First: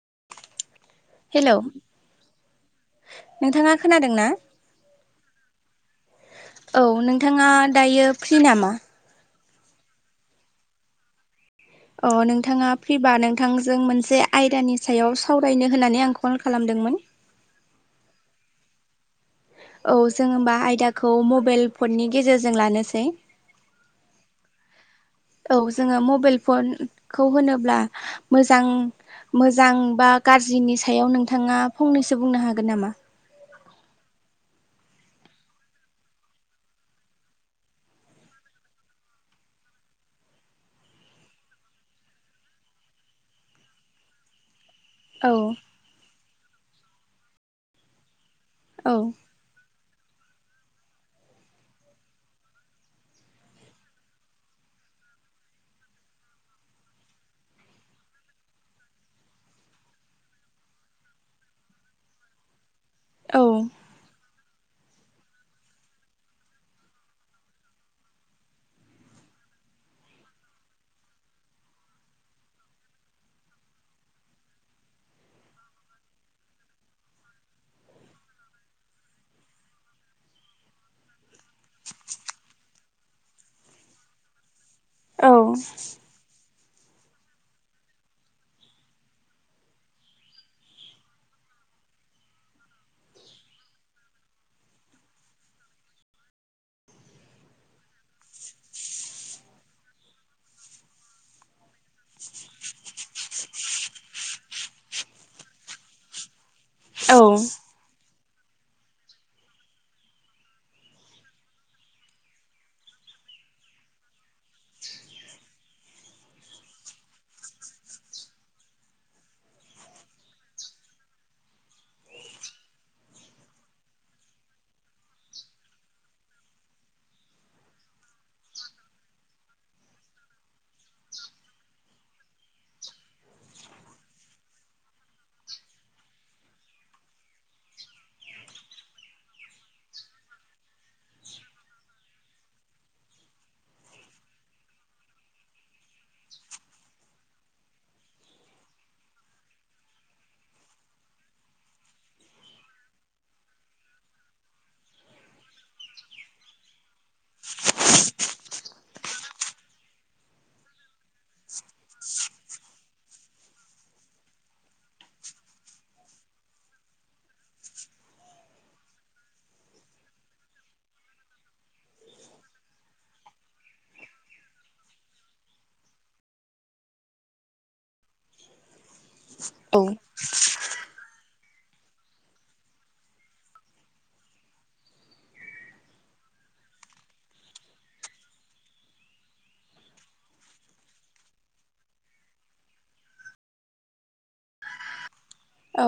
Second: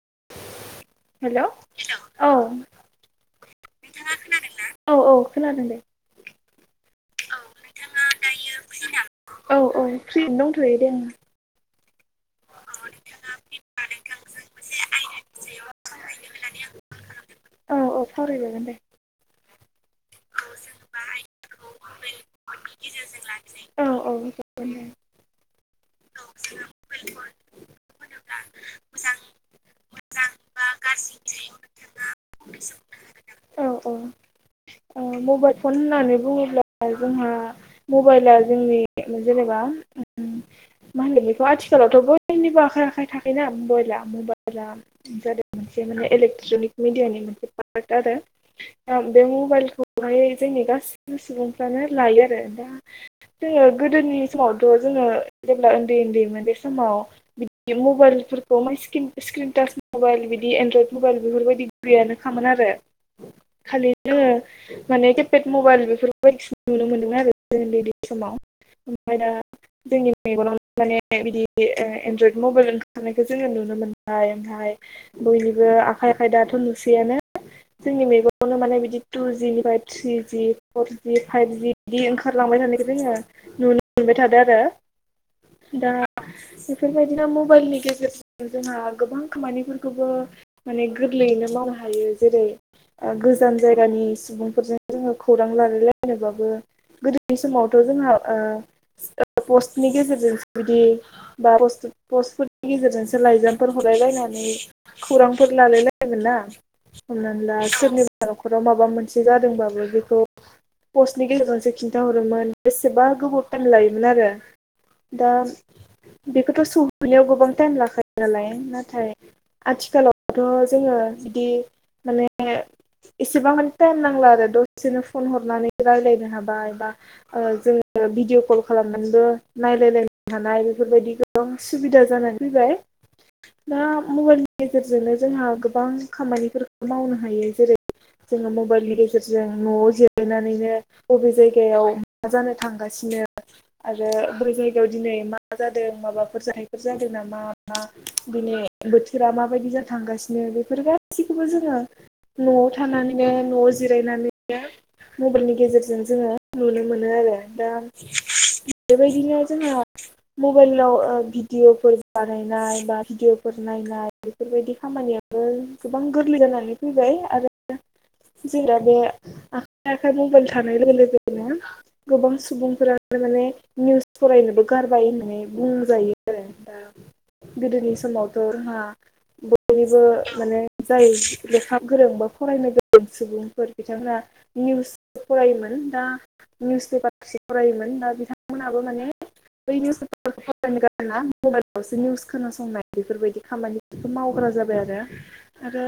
[inaudible] Hello औ। नोंथाङा खोनादों ना? औ औ खोनादों दे औ नोंथाङा दायो फ्रि नामा? औ औ फ्रिनो दंथ'यो दे ओं। अ नोंथाङा फ्रिबा नोंथांजों मोनसे आयदानि सायाव सावरायनो होननानै आं कल खालामदोंमोन। [inaudible] औ औ सावराय औ जों होमबा आयदाखौ मबाइल फननि गेजेरजों लानोसै। लानोसै औ औ। औ जोङो मबाइल फनखौ होनोब्ला मोजां मोजां बा गाज्रिनि सायाव नोंथाङा फंनैसो बुंनो हागोन नामा? औ औ। ओ मबाइल फन होननानै बुङोब्ला जोंहा मबाइला जोंनि जेनेबा [inaudible] मा होनो बेखौ आथिखालावथ' बयनिबो आखाइ आखाइ थाखायोोना मबाइला मबाइला औ जादों मोनसे माने इलेक्ट्रनिक मिडियानि मोनसे पार्ट आरो बे औ खौहाय जोंनि गासैबो सुबुंफ्रानो लायो आरो। दा जोङो गोदोनि समावथ' जोङो जेब्ला उन्दै उन्दैमोन बे समाव बिदि मबाइल फोरखौ म स्क्रिनटाच मबाइल बिदि एनड्रयद मबाइल बेफोरबायदि गैयानो खामोन आरो। औ खालिनो माने केपेक मबाइल बेफोरखौ बायदिसिना नुनो मोन्दोंमोन आरो उन्दै समाव। आमफाय दा जोंनि मेगनाव माने बिदि एनड्रयड मबाइल ओंखारनायखौ जोङो नुनो मोनबाय। ओमफाय बयनिबो आखाइ आखाइ दाथ' नुसैयानो। जोंनि मैगनावनो माने बिदि टु जिनिफाय थ्रि जि फरजि फाइभजि बिदि ओंखारलांबाय थानाय जोङो नुनो मोनबाय थादो आरो। औ। दा बेफोरबायदिनो मबाइलनि गेजेरजों जोंहा गोबां खामानिफोरखौबो माने गोरलैयैनो मा मावनो हायो। जेरै ओ गोजान जायगानि सुबुंफोरजों जोङो खौरां लालायलायनोबाबो गोदोनि समावथो जोंहा ओ [unintelligible] गेजेरजोंसो बिदि बा [unintelligible] पस्टफोरनि गेजेरजोंसो लाइजामफोर हलाय लायनानै खौरांफोर लालायलायोमोन ना हमनानै ला सोरनिबा न'खर खराव माबा मोनसे जादोंबाबो बेखौ पस्टनि गेजेरजोंसो खिन्थाहरोमोन बेसेबा गोबौ टाइम लायोमोन आरो। दा बेखोथ' सफैनाया् गोबां टाइम लाखायो नालाय। नाथाय आथिखालावथ' जोङो जुदि माने एसेबां मानि टाइम नांला आरो दसेनो फन हरनानै रायलायनो हाबाय बा ओ जोङो भिडिअ कल खालामनानैबो नायलायलायनो हानाय बेफोरबायदि गोबां सुबिदा जानानै फैबाय। दा मबाइलनि गेजेरजोंनो जोंहा गोबां खामानिफोरखौ मावनो हायो जेरै [inaudible] जोङो मबाइलनि गेजेरजों न'आव जिरायनानैनो बबे जायगायाव मा जानो थांगासिनो आरो बै जायगायाव दिनै मा जादों माबाफोर जाथाइफोर जादों नामा मा? दिने बोथोरा माबादि जानो थांगासिनो बेफोर गासिखोबो जोङो न'आव थानानैनो न'आव जिरायनानैनो मबेलनि गेजेरजों जोङो नुनो मोनो आरो दा बेबायदिनो जोङो मबाइलाव ओ भिडिअफोर बानायनाय बा भिडिअफोर नायनाय बेफोरबायदि खामानियाबो गोबां गोरलै जानानै फैबाय। आरो जोंना बे आखाइ आखाइ मबाइल थानाय लोगो लोगोनो गोबां सुबुंफोरानो निउस फरायनोबो गारबाय होननानै बुंजायो आरो। दा [inaudible] गोदोनि समावथ' जोंहा औ बयबो माने जाय लेखा फोरोंबा फरायनो गोरों सुबुंफोर बिथांमोनहा निउस फरायोमोन दा निउस [unintelligible] दा बिथांमोनाबो माने बै निउस [unintelligible] निउस खोनासंनाय बेफोरबायदि खामानिखौ मावबाय। [unintelligible] जाबाय आरो आरो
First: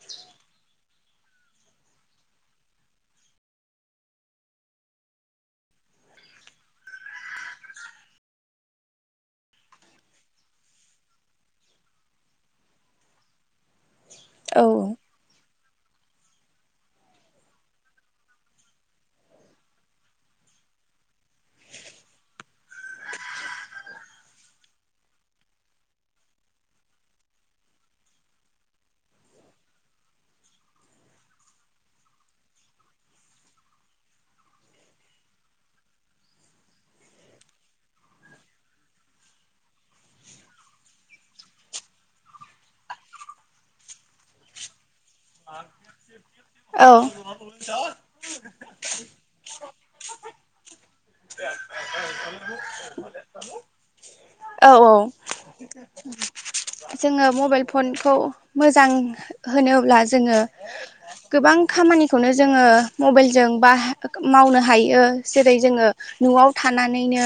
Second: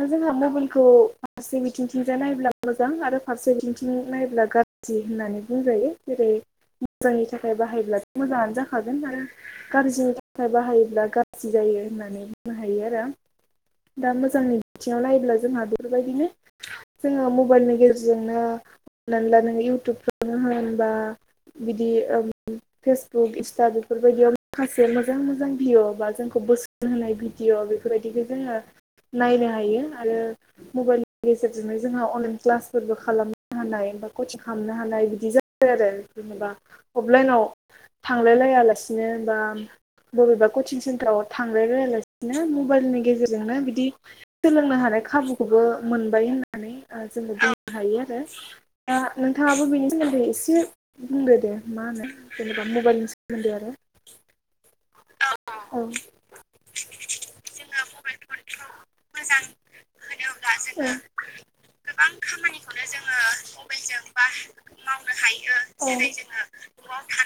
दा जोंहा मबेलखौ फारसे बिथिंथिंजाय नायब्ला मोजां आरो फारसे बिथिंथिं नायब्ला गाज्रि। होननानै बुंजायो जेरै मोजांनि थाखाय बाहायोब्लाथ' मोजाङानो जाखागोन आरो गाज्रिनि थाखाय बाहायोब्ला गाज्रि जायो। होननानै बुंनो हायो आरो दा मोजांनि बिथिङाव नायब्ला जोंहा बे फोरबायदिनो जोङो मबाइलनि गेजेरजोंनो [unintelligible] नों इउटुबफ्रावनो होन बा बिदि ओम फेसबुक इन्सटा बेफो बायदियाव माखासे मोजां मोजां भिय' बा जोंखौ बोसोन होनाय भिडिअ' बेफोरबायदिखो जोङो नायनो हायो आरो मबाइलनि गेजेरजोंनो जोंहा अनलाइन क्लासफोरबो खालाम हानाय बा कसिं खामनो हानाय बिदि जाबाय आरो जेनेबा अफलाइनआव थांलायलाय यालासिनो बा बबेबा कचिं सेन्टाराव थांलाय लायालासिनो मबाइलनि गेजेरजोंनो बिदि सोलोंनो हानाय खाबुखौबो मोनबाय होननानै औ ओ जोंबो बुंनो हायो आरो। दा नोंथाङाबो बिनि सोमोन्दै एसे बुंदो दे मा होनो जेनेबा मबेलनि सोमोन्दै आरो। औ औ औ औ जोङो मबेल फनखौ मोजां होनोब्ला जोङो गोबां खामानिखौनो जोङो मबेलजों बा मावनो हायो जेरै जोङो न'आव थानानैनो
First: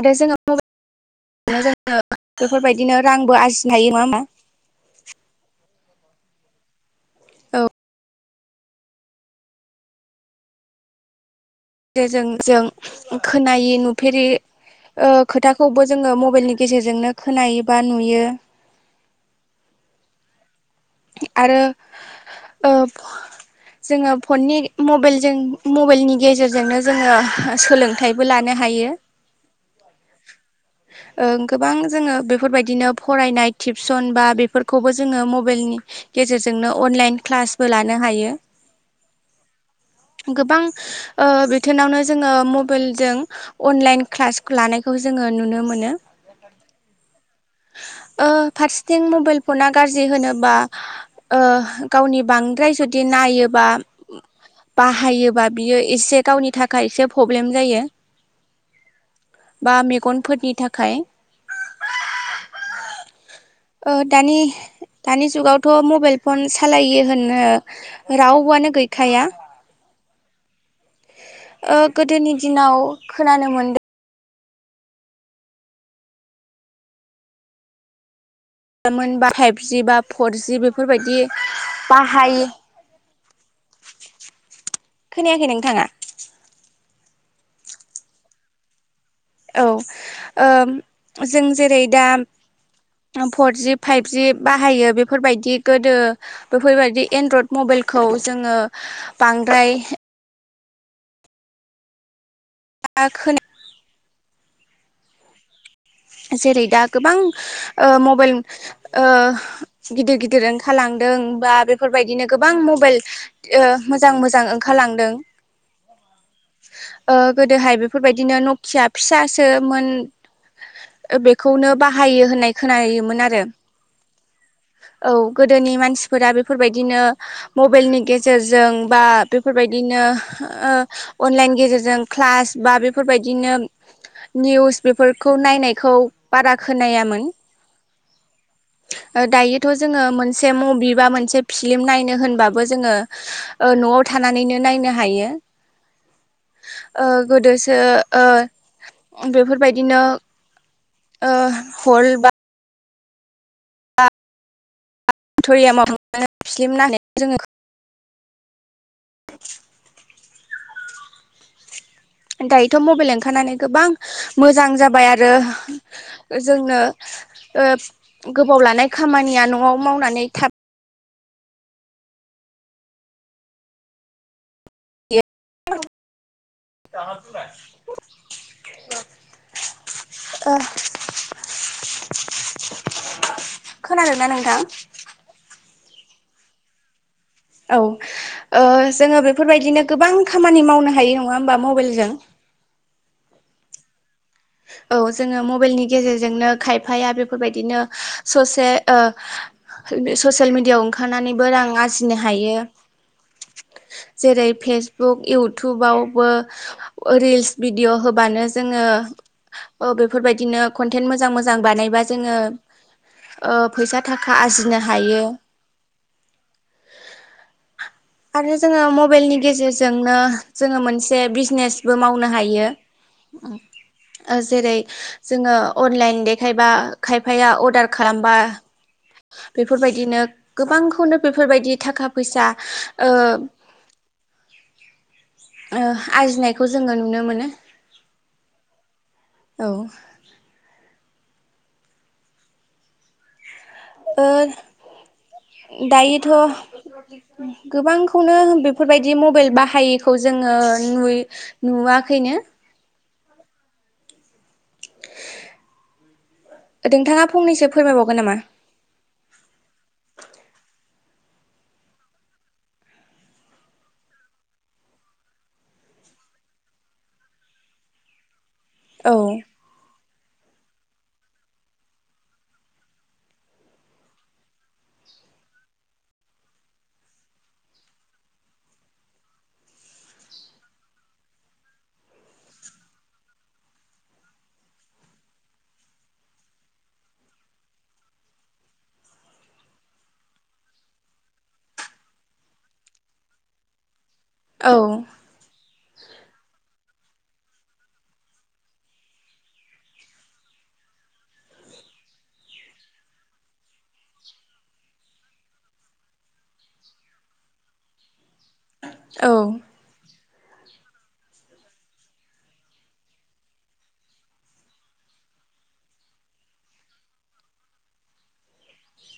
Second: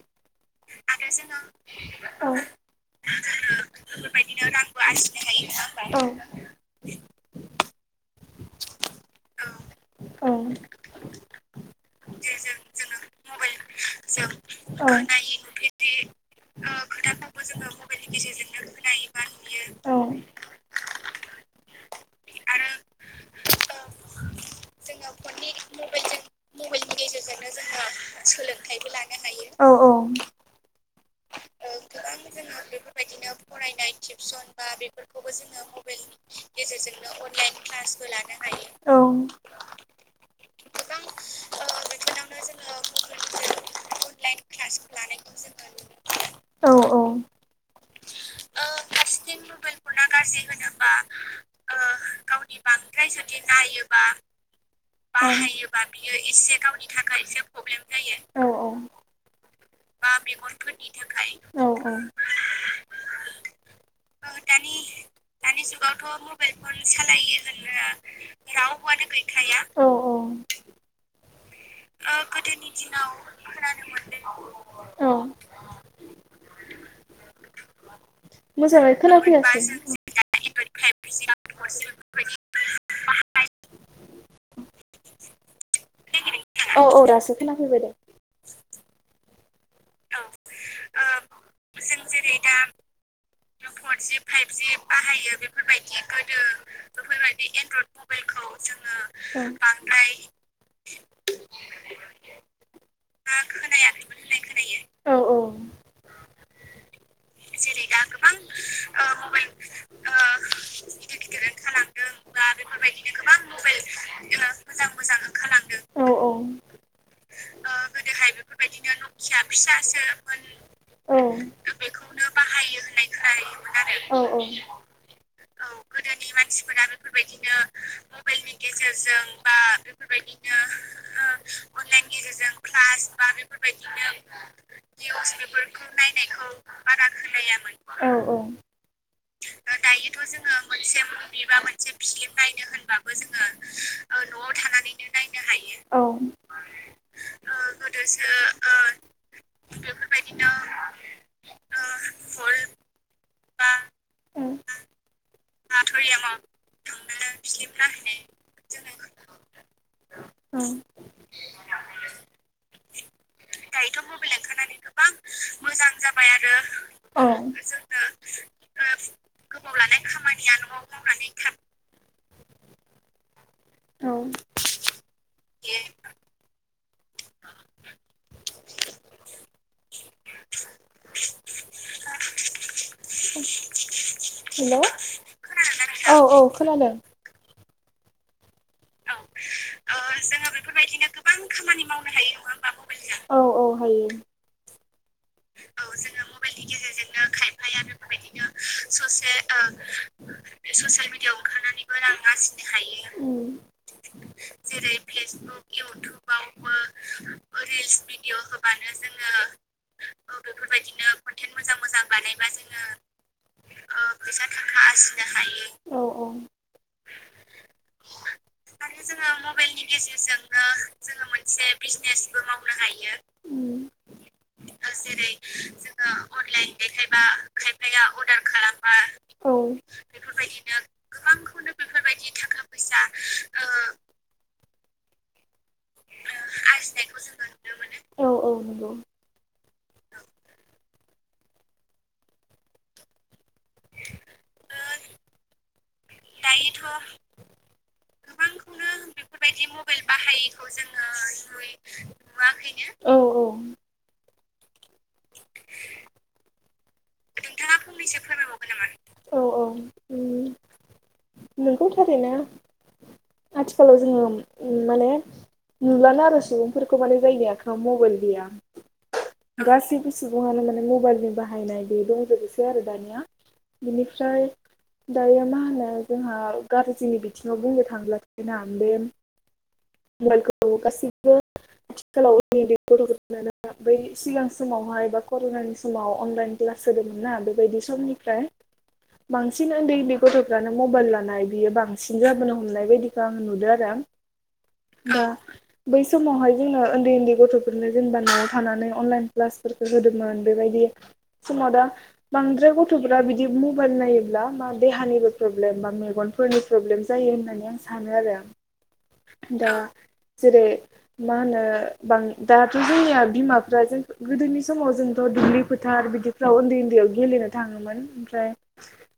आरो जोङो मबे बेफोरबायदिनो रांबो आरजिनो हायो नङा हामा औ औ औ औ जो जों जों खोनायि नुफेरि ओ खोथाखौबो जोङो मबाइलनि गेजेरजोंनो खोनायो बा नुयो। औ आरो ओब जोङो फननि मबाइलजों मबाइलनि गेजेरजोंनो जोङो सोलोंथाइबो लानो हायो औ औ ओ गोबां जोङो बेफोरबायदिनो फरायनाय टिउसन बा बेफोरखौबो जोङो मबाइलनि गे जेरजोंनो अनलाइन क्लासबो लानो हायो। गोबां ओ बिथोनावनो जोङो मबाइलजों अन लाइन क्लास लानायखौ जोङो नुनो मोनो। नुफेरै ओ फारसेथिं मबाइल फना गाज्रि होनोबा ओ गावनि बांद्राय जुदि नायोबा [unintelligible] औ औ। बाहायोबा बियो एसे गावनि थाखाय एसे प्रब्लेम जायो [unintelligible] बा मेगनफोरनि थाखाय औ औ। ओ दानि दानि जुगावथ' मबाइल फन सालायो होननो रावआनो गैखाया। ओ गोदोनि दिनाव खोनानो मोन औ मोनबा फाइजि बा फरजि बेफोरबायदि बाहाय खोनायाखै नोंथाङा? औ औ दासो खोना फैबाय दे। औ ओम जों जेरै दा फरजि फाइभजि बाहायो बेफोरबायदि गोदो बेफोरबायदि एनड्रइड मबाइल खौ जोङो बांद्राय खोन हो खोनायाखै। [unintelligible] औ औ। जेरै दा गोबां ओ मबाइल ओ गिदिर गिदिर खालाम लांदों ब्ला बेफोरबायदिनो गोबां मबाइ ओ मोजां मोजां ओंखारलांदों। औ औ ओ गोदोहाय बेफोरबायदिनो नखिया फिसा फिसा सो मोन। ओ बेखौनो बाहायो होननाय खोनायोमोन आरो। आरो औ गोदोनि मानसिफोरा बेफोरबायदिनो मबाइलनि गेजेरजों बा बेफोरबायदि नो ओ अनलाइन गेजेरजों क्लास बा बेफोरबायदिनो निउस बेफोर [unintelligible] औ औ। ओ दायोथ' जोङो मोनसे मुभि बा मोनसे फिलिम नायनो होनबाबो जोङो ओ न'आव थानानैनो नायनो हायो। ओ गोदोसो ओ बेफोरबायदिनो ओ हल बा [unintelligible] अडिट'रियामाव थांनानै फिलिम नायनाय जोङो [unintelligible] [inaudible] औ। दायोथ' मबाइल ओंखारनानै गोबां मोजां जाबाय आरो जोङो ओ गोबाव लानाय खामानिया न'आव मावनानै थाब [unintelligible] औ। [unintelligible] [unintelligible] [unintelligible] खोनादोंना नोंथां? हेलौ औ औ खोनादों। औ। ओ जोंङो बेफोरबायदिनो गोबां खामानि मावनो हायो नङा होमबा मबाइलजों? औ औ हायो। जोंङो मबाइलनि गेजेरजोंनो खायफाया बेफोरबायदिनो ससे ओ ससियेल मिडियाआव ओंखारनानैबो रां आरजिनो हायो। उम जेरै फेसबुक इउटुबावबो ओ रिल्स भिडिअ' होबानो जोंङो ओ ओ बेफोरबायदिनो कनटेन्ट मोजां मोजां बानायबा जोंङो ओ फैसा थाखा आरजिनो हायो औ औ आरो जोंङो मबाइलनि गेजेरजोंनो जोंङो मोनसे बिजनेसबो मावनो हायो उम [inaudible] जोंङो अनलाइन देखायबा खायफाया अर्डार खालामबा औ बेफोर बायदिनो गोबांखौनो बेफोरबायदि थाखा फैसा ओ [inaudible] ओ आरजिनायखौ जोंङो नुनो मोनो औ औ नंगौ औ ओ दायोथ' गोबांखौनो बेफोरबायदि मबाइल बाहायैखौ जोंङो नुय नुवाखैनो औ औ [inaudible] नोंथाङा फंनैसो नोंथाङा फोरमायबावगोन फंनैसो नामा फोरमाय बावगोन नामा औ औ नंगौ थारैनो आथिखालाव जोंङो ओम माने नुलानो आरो सुबुंफोरखौ माने जायनि आखायाव मबाइल गैया औ गासैबो सुबुङानो माने मबाइलनि बाहायनाय बे दंजोबोसै आरो दानिया बिनिफ्राय दायो मा होनो जोंहा गाज्रिनि बिथिङाव बुंनो थांब्लाथाय ना बे [unintelligible] गासैबो आथिखालाव नै बे गथ'फोरनो नो बै सिगां समावहाय बा कर'नानि समाव अनलाइन क्ला स होदोंमोन ना बेबायदि समनिफ्राय बांसिन उन्दै उन्दै गथ'फ्रानो मबाइल लानाय बियो बांसिन जाबोनो हमनाय बायदिखौ आं नुदों आरो औ दा बै समावहाय जोंङो उन्दै उन्दै गथ'फोरनो जेनेबा न'आव थानानै अनलाइन क्लासफोरखौ होदोंमोन बेबायदि समाव दा बांद्राय गथ'फोरा बिदि मबाइल नायोब्ला मा देहानिबो प्रब्लेम बा मेगनफोरनि प्रब्लेम रेम जायो होननानै आं सानो आरो [inaudible] दा जेरै मा होनो दाथ' जोंनिया बिमाफ्रा जों गोदोनि समाव जोंथ' दुब्लि फोथार बिदिफ्राव उन्दै उन्दैयाव गेलेनो थाङोमोन ओमफ्राय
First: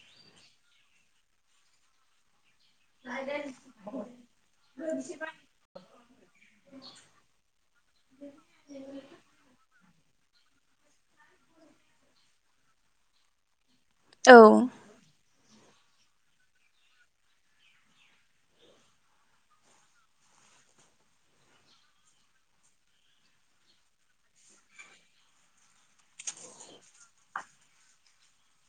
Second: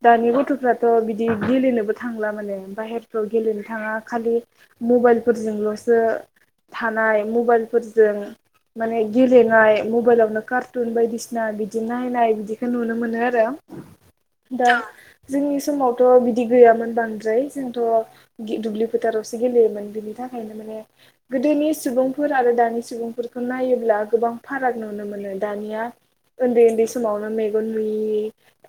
दानि गथ'फ्राथ' बिदि दि गेलेनोबो थांला माने बाहेरफ्राव गेलेनो थाङा खालि मबाइल फोरजोंल जो थानाय मबाइलफोरजों माने गेलेनाय मबाइलावनो कार्टुन बायदिसिना बिदि नायनाय बिदिखौ नुनो मोनो आरो औ दा जोंनि समावथ' बिदि गैयामोन बांद्राय जोंथ' दुब्लि फोथारावसो गेलेयोमोन बिनि थाखायनो माने गोदोनि सुबुंफोर आरो दानि सुबुंफोरखौ नायोब्ला गोबां फाराग नुनो मोनो दानिया उन्दै उन्दै समावनो मेगन नुयि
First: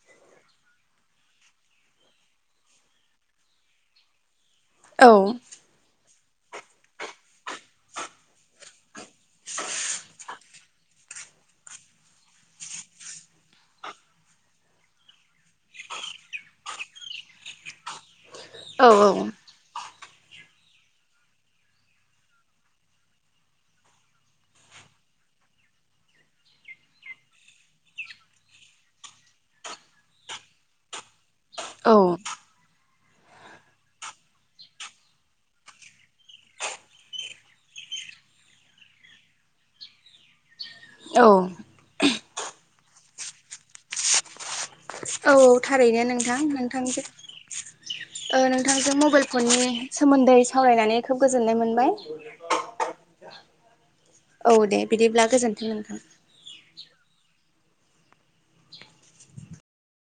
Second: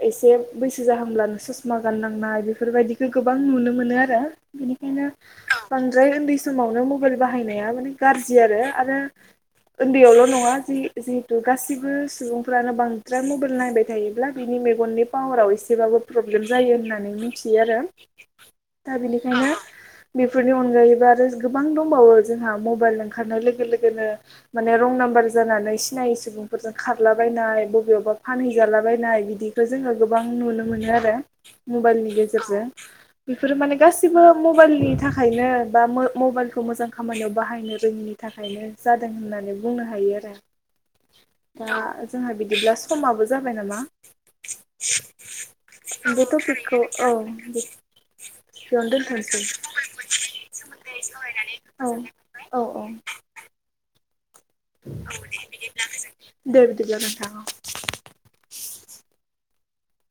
एसे बैसो जाहांब्लानो ससमा गाननांनाय बि बेफोरबायदिनो गोबां नुनो मोनो आरो बेनिखायनो औ बै उन्दै समावनो मबाइल बाहायनाया गाज्रि आरो आरो उन्दैयावल नङा जि जिहेतु गासिबो सुबुंफ्रानो बांद्राय मबाइल नायबाय थायोब्ला बिनि मेगननि पावाराव एसेबाबो प्रब्लेम जायो होननानै मिथियो आरो दा बेनिखायनो औ बेफोरनि अनगायैबो आरो गोबां दंबावो जोंहा मबाइल ओंखारनाय लोगो लोगोनो माने रं नाम्बार जानानै सिनायै सुबुंफोरजों खारलाबायनाय बबेयावबा फानहैजालाबायनाय बिदिखौ जोङो गोबां नुनो मोनो आरो औ मबाइलनि गेजेरजों बेफोरो माने गासिबो मबाइलनि थाखाय थाखायनो बा म-मबाइलखौ मोजां खामानियाव बाहायनो रोङिनि थाखायनो जादों होननानै बुंनो हायो। औ दा जोंहा बिदिब्ला समाबो जाबाय नामा? औ थारैनो बे नोंथां टपिकखौ औ नोंथांजों बेयावनो नोंथांजों मबाइल दोनथ'नोसै फननि सोमोन्दै सावरायनानै खोब गोजोननाय मोनबाय। औ औ दे बिदिब्ला गोजोन्थों नोंथां। दे बिदिब्ला नोंथां औ।